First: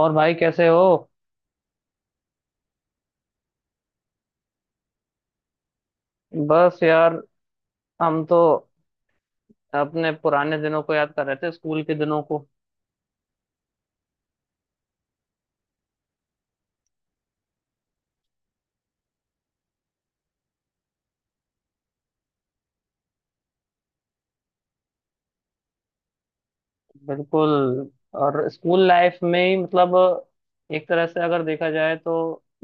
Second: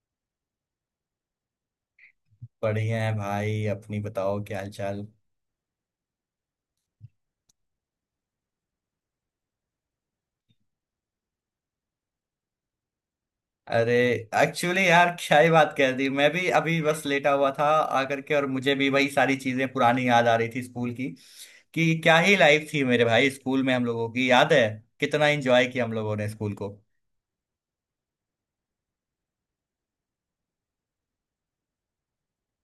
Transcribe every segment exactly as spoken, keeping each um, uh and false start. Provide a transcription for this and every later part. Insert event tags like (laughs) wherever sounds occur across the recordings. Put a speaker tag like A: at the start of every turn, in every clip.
A: और भाई कैसे हो।
B: बढ़िया है भाई, अपनी बताओ, क्या हाल चाल।
A: बस यार, हम तो अपने पुराने दिनों को याद कर रहे थे, स्कूल के दिनों को।
B: अरे एक्चुअली यार, क्या ही बात कर दी। मैं भी अभी बस लेटा हुआ था आकर के, और मुझे भी वही सारी चीजें पुरानी याद आ रही थी स्कूल की। कि क्या ही लाइफ थी मेरे भाई, स्कूल में हम लोगों की, याद है कितना एंजॉय किया हम लोगों ने स्कूल को।
A: बिल्कुल। और स्कूल लाइफ में ही मतलब एक तरह से अगर देखा जाए तो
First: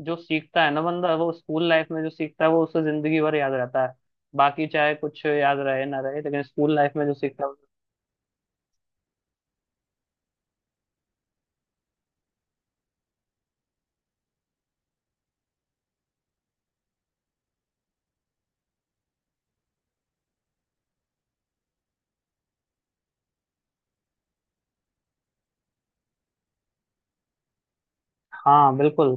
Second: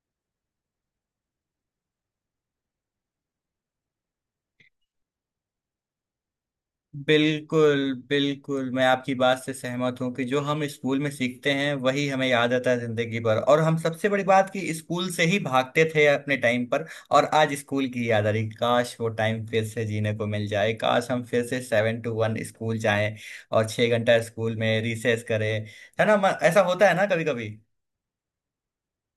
A: जो सीखता है ना बंदा, वो स्कूल लाइफ में जो सीखता है वो उसे जिंदगी भर याद रहता है। बाकी चाहे कुछ याद रहे ना रहे, लेकिन स्कूल लाइफ में जो सीखता है।
B: बिल्कुल बिल्कुल, मैं आपकी बात से सहमत हूँ कि जो हम स्कूल में सीखते हैं वही हमें याद आता है जिंदगी भर। और हम, सबसे बड़ी बात कि स्कूल से ही भागते थे अपने टाइम पर, और आज स्कूल की याद आ रही। काश वो टाइम फिर से जीने को मिल जाए, काश हम फिर से सेवन टू वन स्कूल जाएं और छह घंटा स्कूल में रिसेस करें। है ना? म- ऐसा होता है ना कभी कभी।
A: हाँ बिल्कुल।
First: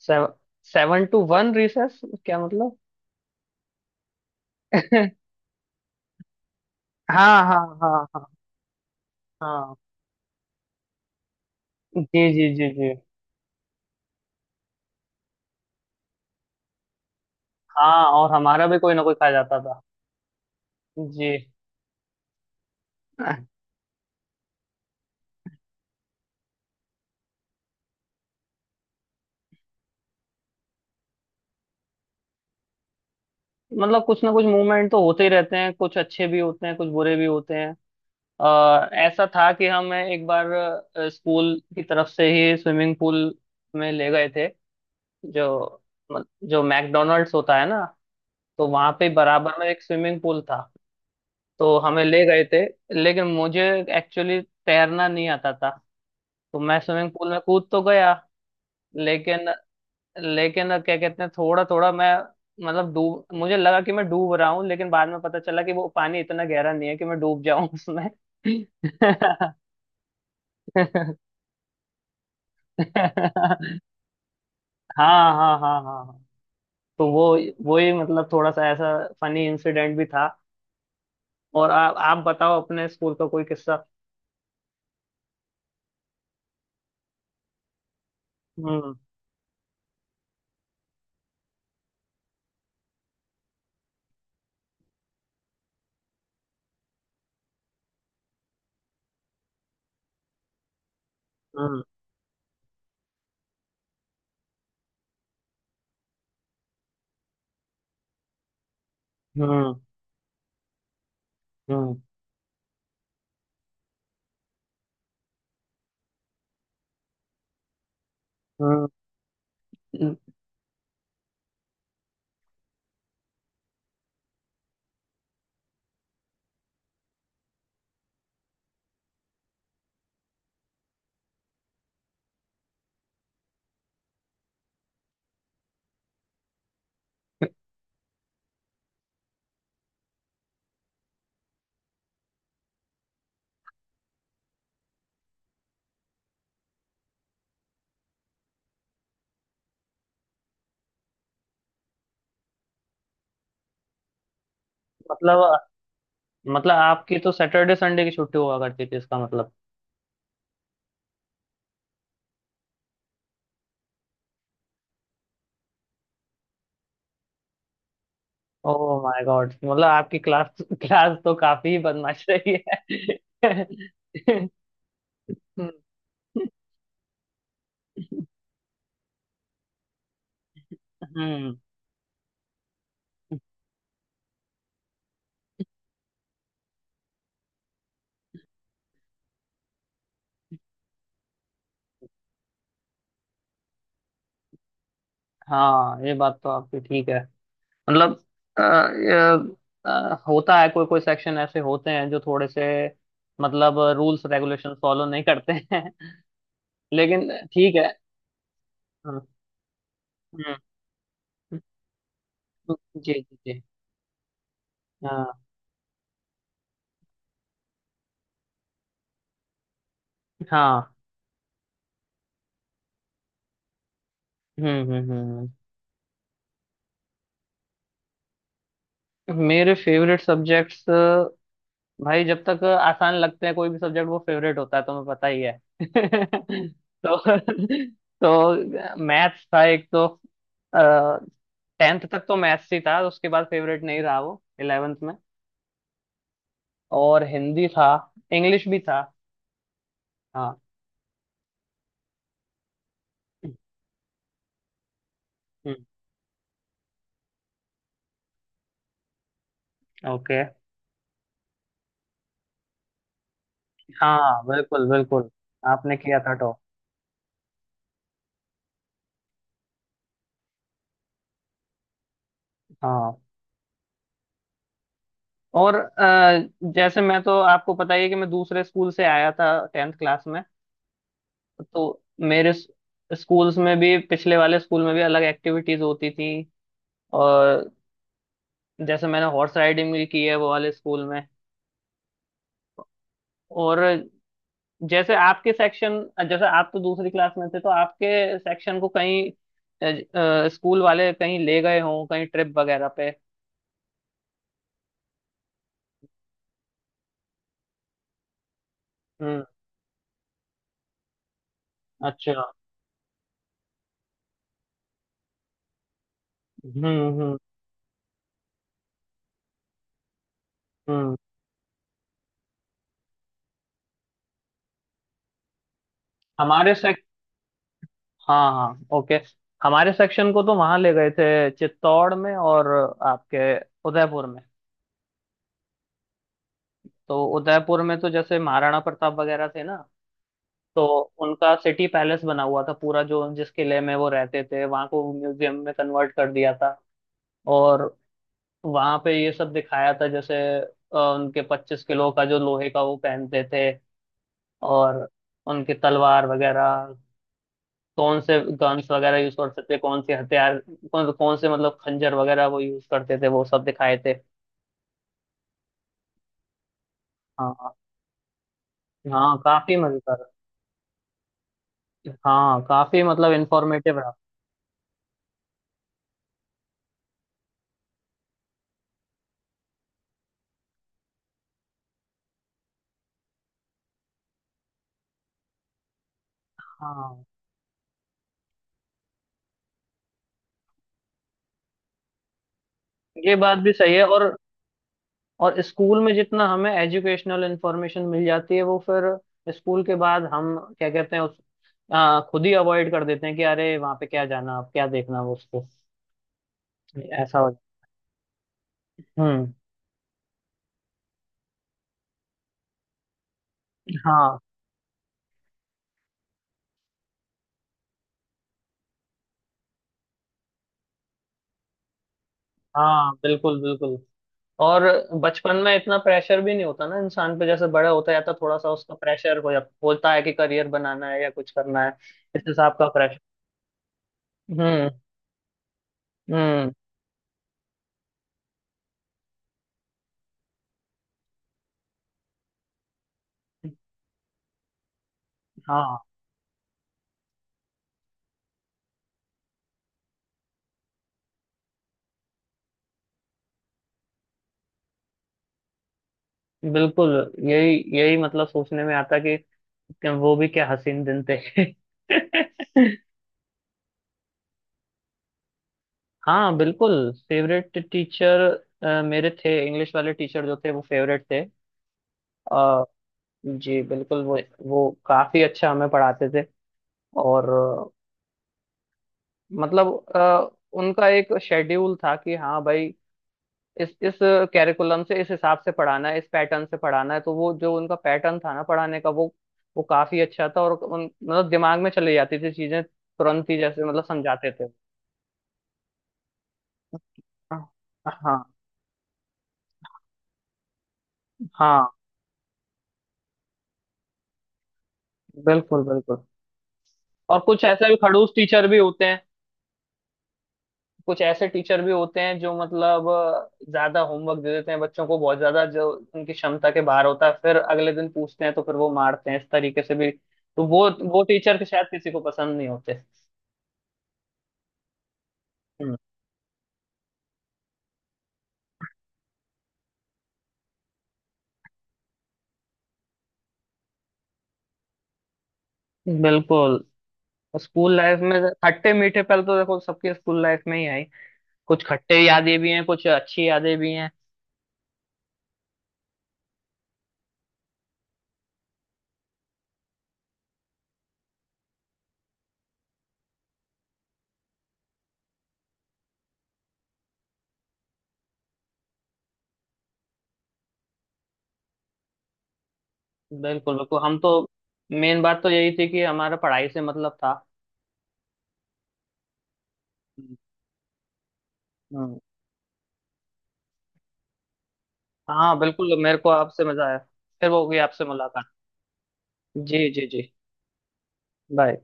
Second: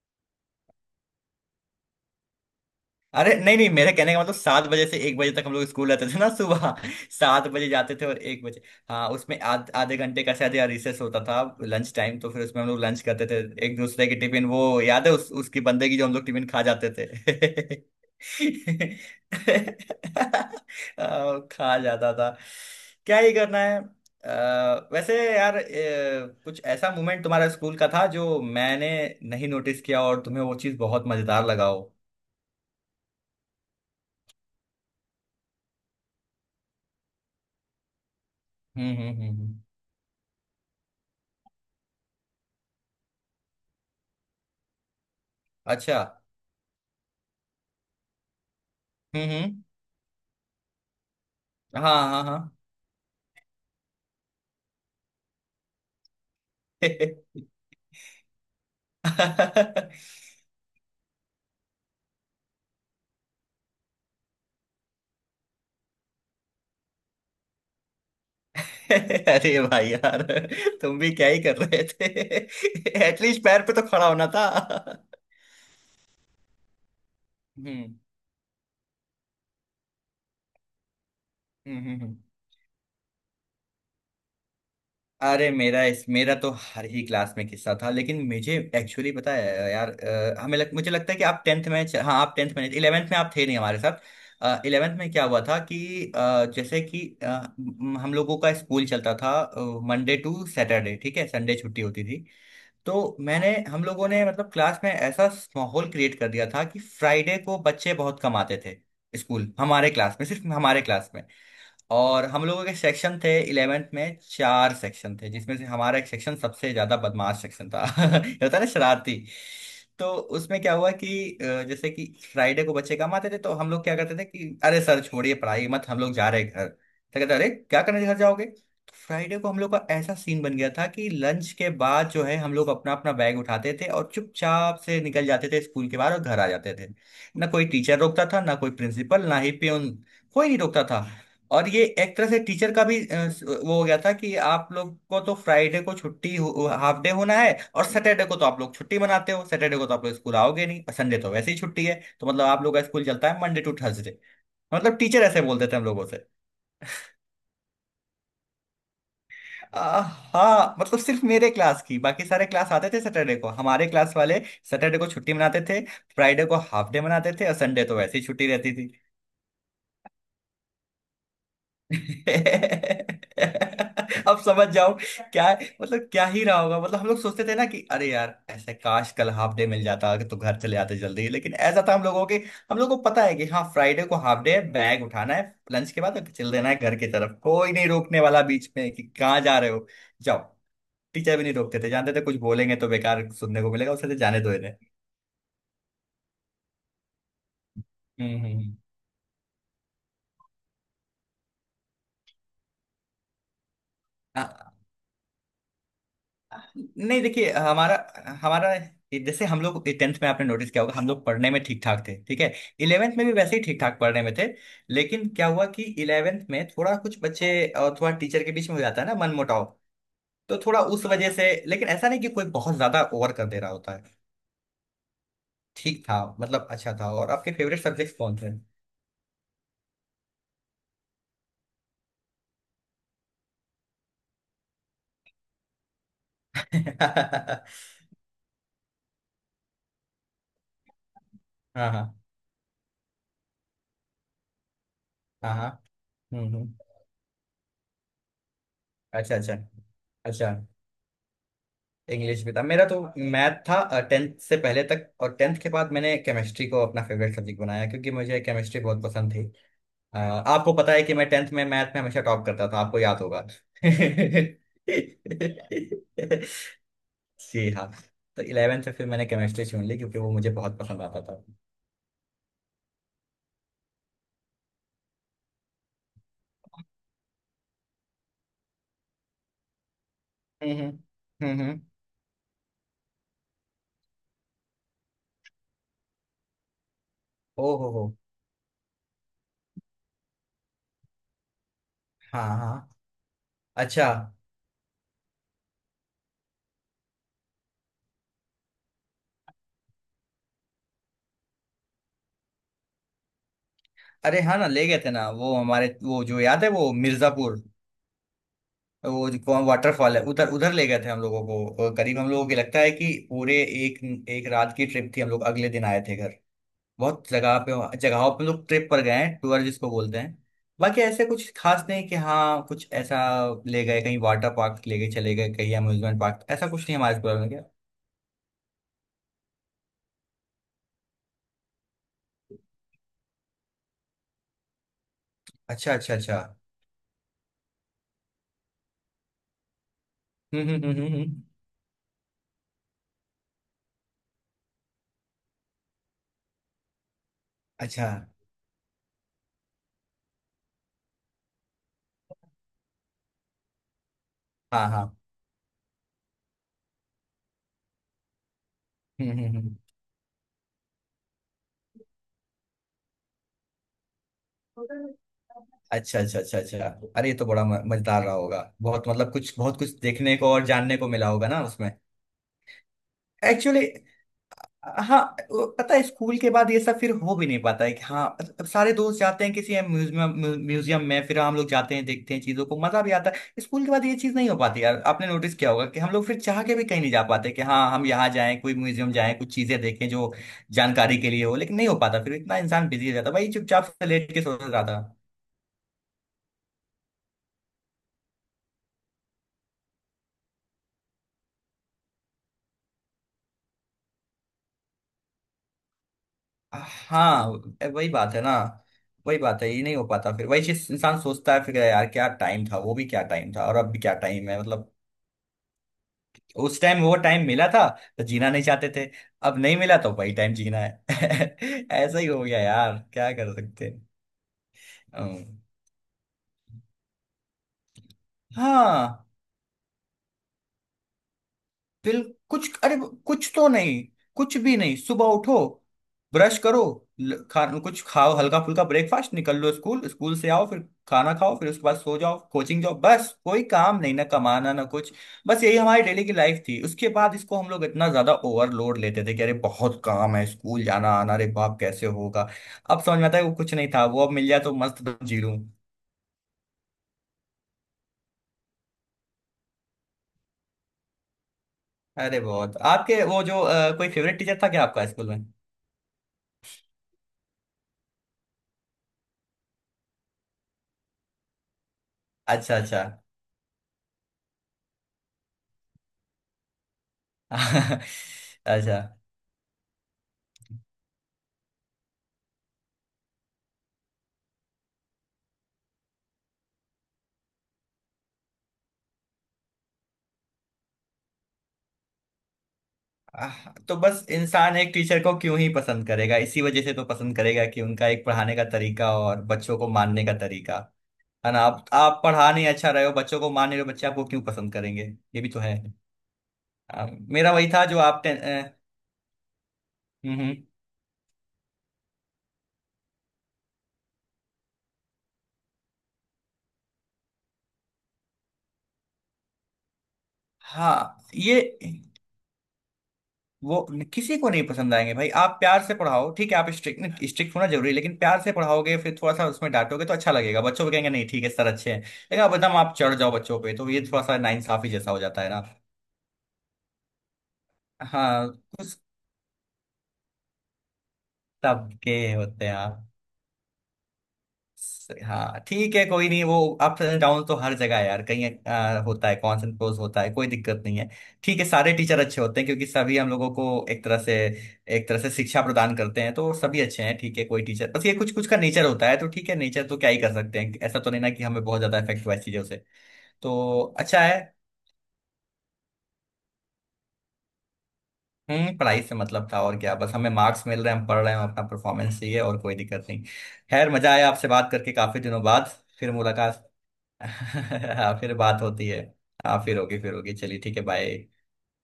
A: Seven, seven to one recess क्या मतलब?
B: अरे नहीं नहीं, मेरे कहने का मतलब सात बजे से एक बजे
A: (laughs)
B: तक हम लोग स्कूल रहते थे ना। सुबह (laughs)
A: हाँ
B: सात
A: हाँ
B: बजे जाते
A: हाँ
B: थे और
A: हाँ
B: एक बजे। हाँ, उसमें आध,
A: हाँ।
B: आधे घंटे का शायद या रिसेस होता था लंच टाइम,
A: जी
B: तो फिर
A: जी
B: उसमें
A: जी
B: हम लोग
A: जी।
B: लंच करते थे। एक दूसरे की टिफिन, वो याद है उस, उसकी बंदे की जो हम लोग टिफिन खा जाते थे।
A: हाँ, और हमारा भी कोई ना कोई खा जाता था।
B: (laughs)
A: जी।
B: आ, खा जाता था। क्या ही
A: अह,
B: करना है। अ, वैसे यार, अ, कुछ ऐसा मोमेंट तुम्हारा स्कूल का था जो मैंने नहीं नोटिस किया और तुम्हें वो चीज़ बहुत मजेदार लगा हो?
A: मतलब कुछ ना कुछ मूवमेंट तो होते ही रहते हैं। कुछ अच्छे भी होते हैं, कुछ बुरे भी होते हैं। अह,
B: हम्म हम्म
A: ऐसा
B: हम्म
A: था
B: हम्म।
A: कि हम एक बार अह, स्कूल की तरफ से ही स्विमिंग पूल में ले गए थे। जो
B: अच्छा।
A: मत- जो मैकडोनल्ड्स होता है ना, तो वहां पे
B: हम्म
A: बराबर
B: हम्म।
A: में एक स्विमिंग पूल था। तो
B: हाँ
A: हमें ले
B: हाँ
A: गए थे।
B: हाँ।
A: लेकिन मुझे एक्चुअली तैरना नहीं आता था। तो मैं स्विमिंग
B: (laughs)
A: पूल में कूद तो गया, लेकिन लेकिन क्या कहते हैं, थोड़ा थोड़ा मैं मतलब डूब मुझे लगा कि मैं डूब रहा हूँ, लेकिन बाद में पता चला कि वो पानी इतना गहरा नहीं है कि मैं डूब जाऊं उसमें। (laughs)
B: अरे भाई यार, तुम भी क्या ही कर रहे थे। (laughs) एटलीस्ट पैर पे तो खड़ा होना था।
A: हाँ हाँ हाँ हाँ हाँ। तो वो वो ही
B: हम्म
A: मतलब थोड़ा सा ऐसा फनी इंसिडेंट भी था। और
B: हम्म
A: आप
B: हम्म,
A: आप
B: हम्म।
A: बताओ अपने स्कूल का कोई किस्सा।
B: अरे मेरा इस मेरा तो हर ही क्लास में किस्सा था, लेकिन मुझे
A: हम्म
B: एक्चुअली पता है यार। अ, हमें लग, मुझे लगता है कि आप टेंथ में च- हाँ, आप टेंथ में नहीं, इलेवेंथ में आप थे नहीं हमारे साथ। इलेवेंथ में क्या हुआ था कि अ, जैसे कि अ, म- हम लोगों का स्कूल चलता था मंडे टू सैटरडे, ठीक है, संडे छुट्टी
A: हम्म
B: होती थी। तो मैंने हम लोगों ने मतलब क्लास में ऐसा माहौल क्रिएट कर दिया था कि फ्राइडे को बच्चे बहुत कम आते थे स्कूल,
A: हम्म
B: हमारे क्लास में, सिर्फ हमारे क्लास में।
A: हम्म
B: और हम लोगों के सेक्शन थे, इलेवेंथ में चार सेक्शन थे, जिसमें से हमारा एक सेक्शन सबसे ज्यादा बदमाश सेक्शन था। (laughs) ये होता है ना, शरारती। तो
A: हम्म।
B: उसमें क्या हुआ कि अ, जैसे कि फ्राइडे को बच्चे कम आते थे, तो हम लोग क्या करते थे कि अरे सर छोड़िए पढ़ाई मत, हम लोग जा रहे हैं घर। तो कहते, अरे क्या करने घर जाओगे। तो फ्राइडे को हम लोग का ऐसा सीन बन गया था कि लंच के बाद जो है हम लोग अपना अपना बैग उठाते थे और चुपचाप से निकल जाते थे स्कूल के बाहर और घर आ जाते थे। ना कोई टीचर रोकता था, ना कोई प्रिंसिपल, ना ही प्यून, कोई नहीं रोकता था। और ये एक तरह से टीचर का भी अ, स- वो हो गया था कि आप लोग को तो फ्राइडे को छुट्टी, हाफ डे होना है, और सैटरडे को तो आप लोग छुट्टी मनाते हो, सैटरडे को तो आप लोग स्कूल आओगे नहीं, और संडे तो वैसे ही छुट्टी है, तो मतलब आप लोग का स्कूल चलता है मंडे टू थर्सडे। मतलब टीचर ऐसे
A: मतलब
B: बोलते थे हम लोगों से।
A: मतलब आपकी तो सैटरडे संडे की छुट्टी हुआ करती थी इसका मतलब।
B: आ, हाँ, मतलब सिर्फ मेरे क्लास की, बाकी सारे क्लास आते थे सैटरडे को। हमारे क्लास वाले सैटरडे को छुट्टी मनाते थे, फ्राइडे को हाफ डे मनाते थे, और संडे तो वैसे ही छुट्टी रहती थी।
A: ओह माय गॉड, मतलब आपकी क्लास क्लास तो काफी
B: (laughs)
A: बदमाश रही है।
B: अब समझ जाओ क्या। मतलब क्या ही रहा होगा, मतलब हम लोग सोचते थे ना कि अरे यार, ऐसे काश कल हाफ डे मिल जाता तो घर चले आते जल्दी, लेकिन
A: हम्म।
B: ऐसा था हम लोगों के, हम लोग को पता है कि हाँ फ्राइडे को हाफ डे है, बैग उठाना है लंच के बाद और चल देना है घर की तरफ, कोई नहीं रोकने वाला बीच में कि कहाँ जा रहे हो, जाओ। टीचर भी नहीं रोकते थे, जानते थे कुछ बोलेंगे तो बेकार सुनने को मिलेगा उससे, तो जाने दो इन्हें।
A: हाँ, ये बात तो आपकी ठीक है। मतलब
B: हम्म
A: अ,
B: हम्म,
A: अ, अ, होता है कोई कोई सेक्शन ऐसे होते हैं जो थोड़े से मतलब रूल्स रेगुलेशन
B: हम्म।
A: फॉलो नहीं करते हैं।
B: नहीं
A: लेकिन
B: देखिए,
A: ठीक है।
B: हमारा हमारा
A: हाँ।
B: जैसे हम लोग टेंथ में, आपने
A: हम्म।
B: नोटिस किया होगा, हम लोग पढ़ने में ठीक ठाक थे, ठीक है।
A: जी
B: इलेवेंथ में भी
A: जी
B: वैसे
A: जी।
B: ही ठीक ठाक पढ़ने में थे। लेकिन
A: हाँ
B: क्या हुआ कि इलेवेंथ में थोड़ा कुछ बच्चे और थोड़ा टीचर के बीच में हो जाता है ना मनमुटाव, तो थोड़ा
A: हाँ।
B: उस वजह से। लेकिन ऐसा नहीं कि कोई बहुत ज्यादा ओवर कर दे रहा होता है।
A: हम्म हम्म हम्म
B: ठीक था, मतलब अच्छा था। और आपके फेवरेट सब्जेक्ट कौन थे?
A: हम्म। मेरे फेवरेट सब्जेक्ट्स, भाई जब तक आसान लगते हैं कोई भी सब्जेक्ट वो फेवरेट होता है, तुम्हें पता ही है।
B: (laughs)
A: (laughs) तो
B: हाँ
A: तो मैथ्स था एक तो। टेंथ
B: हाँ
A: तक तो मैथ्स ही था, उसके बाद फेवरेट नहीं रहा वो इलेवेंथ में।
B: हाँ हाँ। हम्म हम्म।
A: और हिंदी था, इंग्लिश भी था।
B: अच्छा अच्छा अच्छा।
A: हाँ।
B: इंग्लिश भी था मेरा तो। मैथ था टेंथ से पहले तक, और टेंथ के
A: हम्म,
B: बाद मैंने केमिस्ट्री को अपना फेवरेट सब्जेक्ट बनाया क्योंकि मुझे केमिस्ट्री बहुत पसंद थी। अ,
A: ओके।
B: आपको पता है कि मैं टेंथ में मैथ में हमेशा टॉप करता था, आपको याद होगा। (laughs)
A: हाँ बिल्कुल बिल्कुल। आपने किया था टॉप।
B: जी हाँ। तो इलेवेंथ में फिर मैंने केमिस्ट्री चुन ली क्योंकि वो मुझे बहुत पसंद आता था।
A: हाँ। और अ, जैसे मैं तो आपको पता ही है कि मैं दूसरे स्कूल से आया था टेंथ क्लास में।
B: हम्म हम्म हम्म।
A: तो मेरे स्कूल्स में भी पिछले वाले स्कूल में भी अलग एक्टिविटीज होती थी।
B: ओ
A: और
B: हो हो।
A: जैसे मैंने हॉर्स राइडिंग भी की है वो वाले स्कूल में।
B: हाँ हाँ।
A: और
B: अच्छा।
A: जैसे आपके सेक्शन जैसे आप तो दूसरी क्लास में थे, तो आपके सेक्शन को कहीं स्कूल वाले कहीं ले गए हों, कहीं ट्रिप वगैरह पे।
B: अरे हाँ ना, ले गए थे ना। वो हमारे, वो जो याद है वो मिर्जापुर, वो जो
A: हम्म।
B: कौन वाटरफॉल है उधर, उधर ले गए थे हम लोगों को। और करीब हम
A: अच्छा।
B: लोगों को लगता है कि पूरे एक, एक रात की ट्रिप थी, हम लोग अगले दिन आए थे घर।
A: हम्म
B: बहुत
A: हम्म
B: जगह पे, जगहों पे लोग ट्रिप पर गए हैं, टूर जिसको बोलते हैं। बाकी
A: हम्म।
B: ऐसे कुछ खास नहीं कि हाँ, कुछ ऐसा ले गए कहीं वाटर पार्क, ले गए चले गए कहीं अम्यूजमेंट पार्क, ऐसा
A: हमारे
B: कुछ नहीं
A: सेक
B: हमारे प्लान में क्या।
A: हाँ हाँ ओके। हमारे सेक्शन को तो वहां ले गए थे चित्तौड़ में। और आपके उदयपुर में।
B: अच्छा अच्छा अच्छा।
A: तो उदयपुर में तो जैसे महाराणा प्रताप वगैरह थे ना,
B: हम्म हम्म
A: तो
B: हम्म हम्म हम्म।
A: उनका सिटी पैलेस बना हुआ था पूरा, जो जिस किले में वो रहते थे, वहां को म्यूजियम में कन्वर्ट कर दिया था। और
B: अच्छा।
A: वहां पे ये सब दिखाया था। जैसे अ, उनके पच्चीस किलो का जो लोहे का वो पहनते थे।
B: हाँ
A: और
B: हाँ।
A: उनकी तलवार वगैरह, कौन से गन्स वगैरह
B: हम्म
A: यूज
B: हम्म
A: करते
B: हम्म।
A: थे, कौन से हथियार, कौन, कौन से मतलब खंजर वगैरह वो यूज करते थे, वो सब दिखाए थे।
B: अच्छा अच्छा अच्छा अच्छा। अरे ये तो बड़ा
A: हाँ
B: म- मजेदार रहा होगा, बहुत, मतलब
A: हाँ
B: कुछ
A: काफी
B: बहुत कुछ
A: मजेदार।
B: देखने को और जानने को मिला होगा ना उसमें।
A: हाँ काफी मतलब
B: एक्चुअली
A: इंफॉर्मेटिव रहा।
B: हाँ, वो पता है स्कूल के बाद ये सब फिर हो भी नहीं पाता है कि हाँ अब सारे दोस्त जाते हैं किसी म्यूजियम म्यूजियम में, फिर हम लोग जाते हैं, देखते हैं चीजों को, मजा भी आता है। स्कूल के बाद ये चीज नहीं हो पाती यार, आपने नोटिस किया होगा कि हम लोग फिर चाह के भी कहीं नहीं जा
A: हाँ
B: पाते कि हाँ हम यहाँ जाएं, कोई म्यूजियम जाएं, कुछ चीजें देखें जो जानकारी के लिए हो, लेकिन नहीं हो पाता, फिर इतना इंसान बिजी हो जाता है।
A: ये
B: भाई
A: बात भी
B: चुपचाप
A: सही है।
B: से
A: और
B: लेट के सोच रहा था।
A: और स्कूल में जितना हमें एजुकेशनल इंफॉर्मेशन मिल जाती है, वो फिर स्कूल के बाद हम क्या कहते हैं उस आ, खुद ही अवॉइड कर देते हैं कि अरे वहां पे क्या जाना अब, क्या देखना वो उसको ऐसा
B: हाँ
A: हो।
B: वही बात है ना। वही
A: हम्म।
B: बात है, ये नहीं हो पाता, फिर वही चीज इंसान सोचता है फिर यार क्या टाइम था, वो भी क्या टाइम था और अब भी क्या
A: हाँ
B: टाइम है मतलब। उस टाइम वो टाइम मिला था तो जीना नहीं चाहते थे, अब नहीं मिला तो वही टाइम जीना है। (laughs) ऐसा ही हो गया यार,
A: हाँ
B: क्या कर
A: बिल्कुल
B: सकते
A: बिल्कुल।
B: हैं।
A: और बचपन
B: अम्म,
A: में इतना प्रेशर भी नहीं होता ना इंसान पे। जैसे बड़ा होता जाता है, थोड़ा सा उसका
B: हाँ,
A: प्रेशर हो जाता होता है कि करियर बनाना है या कुछ करना है,
B: बिल
A: इस हिसाब
B: कुछ,
A: का
B: अरे
A: प्रेशर।
B: कुछ तो नहीं, कुछ भी
A: हम्म
B: नहीं। सुबह उठो, ब्रश
A: हम्म।
B: करो, ल- खा, कुछ खाओ हल्का फुल्का ब्रेकफास्ट, निकल लो स्कूल, स्कूल से आओ फिर खाना खाओ, फिर उसके बाद सो जाओ, कोचिंग जाओ, बस। कोई काम नहीं, ना कमाना ना कुछ, बस यही
A: हाँ
B: हमारी डेली की लाइफ थी। उसके बाद इसको हम लोग इतना ज्यादा ओवरलोड लेते थे कि अरे बहुत काम है स्कूल जाना आना, अरे बाप कैसे होगा। अब समझ में आता है वो कुछ नहीं था, वो अब मिल जाए तो मस्त जी लूं।
A: बिल्कुल। यही यही मतलब सोचने में आता कि क्या- वो भी क्या हसीन दिन थे।
B: अरे बहुत।
A: (laughs)
B: आपके वो जो अ, कोई फेवरेट टीचर था क्या आपका स्कूल में?
A: हाँ बिल्कुल फेवरेट टीचर मेरे थे। इंग्लिश वाले टीचर जो थे, वो फेवरेट थे।
B: अच्छा
A: अ,
B: अच्छा।
A: जी बिल्कुल। वो वो काफी अच्छा हमें पढ़ाते थे। और अ,
B: (laughs) अच्छा।
A: मतलब अ, उनका एक शेड्यूल था कि हाँ भाई इस इस कैरिकुलम से, इस हिसाब से पढ़ाना है, इस पैटर्न से पढ़ाना है। तो वो जो उनका पैटर्न था ना पढ़ाने का, वो वो काफी अच्छा था। और उन मतलब दिमाग में चली जाती थी चीजें तुरंत ही,
B: आह,
A: जैसे
B: तो
A: मतलब
B: बस
A: समझाते थे।
B: इंसान एक टीचर को क्यों ही पसंद करेगा, इसी वजह से तो पसंद करेगा कि उनका एक
A: हाँ
B: पढ़ाने का तरीका और बच्चों को मानने का तरीका। है ना, आप
A: हाँ
B: आप पढ़ा नहीं अच्छा रहे हो, बच्चों को मान नहीं रहे हो, बच्चे आपको क्यों पसंद करेंगे। ये भी तो है।
A: बिल्कुल बिल्कुल।
B: आ,
A: और
B: मेरा
A: कुछ
B: वही था
A: ऐसे भी
B: जो आप
A: खड़ूस
B: टे-
A: टीचर भी
B: अ,
A: होते हैं।
B: हम्म हम्म।
A: कुछ ऐसे टीचर भी होते हैं जो मतलब अ, ज्यादा होमवर्क दे देते हैं बच्चों को, बहुत ज्यादा जो उनकी क्षमता के बाहर होता है। फिर अगले दिन पूछते हैं तो फिर वो मारते हैं इस तरीके से भी। तो वो वो
B: हाँ
A: टीचर
B: ये
A: के शायद किसी को पसंद नहीं होते।
B: वो, किसी को नहीं पसंद आएंगे भाई। आप प्यार से पढ़ाओ, ठीक है आप स्ट्रिक्ट, स्ट्रिक्ट होना जरूरी है, लेकिन प्यार से पढ़ाओगे फिर थोड़ा सा उसमें डांटोगे तो अच्छा लगेगा बच्चों को, कहेंगे नहीं ठीक है सर अच्छे हैं। लेकिन आप एकदम आप चढ़ जाओ बच्चों पे तो ये थोड़ा सा नाइंसाफी जैसा हो जाता है ना।
A: बिल्कुल। स्कूल लाइफ में
B: हाँ
A: तो खट्टे
B: कुछ,
A: मीठे पल तो देखो सबके स्कूल लाइफ में ही आई। कुछ
B: सबके
A: खट्टे यादें
B: होते
A: भी हैं, कुछ
B: हैं।
A: अच्छी यादें भी हैं।
B: हाँ ठीक है, कोई नहीं वो। अप एंड डाउन तो हर जगह है यार, कहीं आ, होता है, कॉन्स एंड प्रोस होता है, कोई दिक्कत नहीं है। ठीक है, सारे टीचर अच्छे होते हैं क्योंकि सभी हम लोगों को एक तरह से एक तरह से शिक्षा प्रदान करते हैं, तो सभी अच्छे हैं। ठीक है, कोई टीचर बस ये, कुछ कुछ का नेचर होता है, तो ठीक है नेचर तो क्या ही कर सकते हैं, ऐसा तो नहीं ना कि हमें बहुत ज्यादा इफेक्ट हुआ है चीजों से,
A: बिल्कुल
B: तो
A: बिल्कुल। हम
B: अच्छा
A: तो
B: है।
A: मेन बात तो यही थी कि हमारा पढ़ाई से मतलब था।
B: हम्म पढ़ाई से मतलब था, और क्या, बस हमें मार्क्स मिल रहे हैं हम पढ़ रहे हैं, हम अपना
A: हम्म।
B: परफॉर्मेंस चाहिए, और कोई दिक्कत नहीं। खैर मजा आया आपसे बात करके काफी दिनों
A: हाँ
B: बाद।
A: बिल्कुल
B: फिर
A: मेरे को आपसे
B: मुलाकात।
A: मजा आया।
B: (laughs)
A: फिर होगी आपसे
B: हाँ फिर
A: मुलाकात।
B: बात होती है। हाँ फिर
A: जी
B: होगी
A: जी
B: फिर
A: जी।
B: होगी, चलिए ठीक है, बाय।
A: बाय।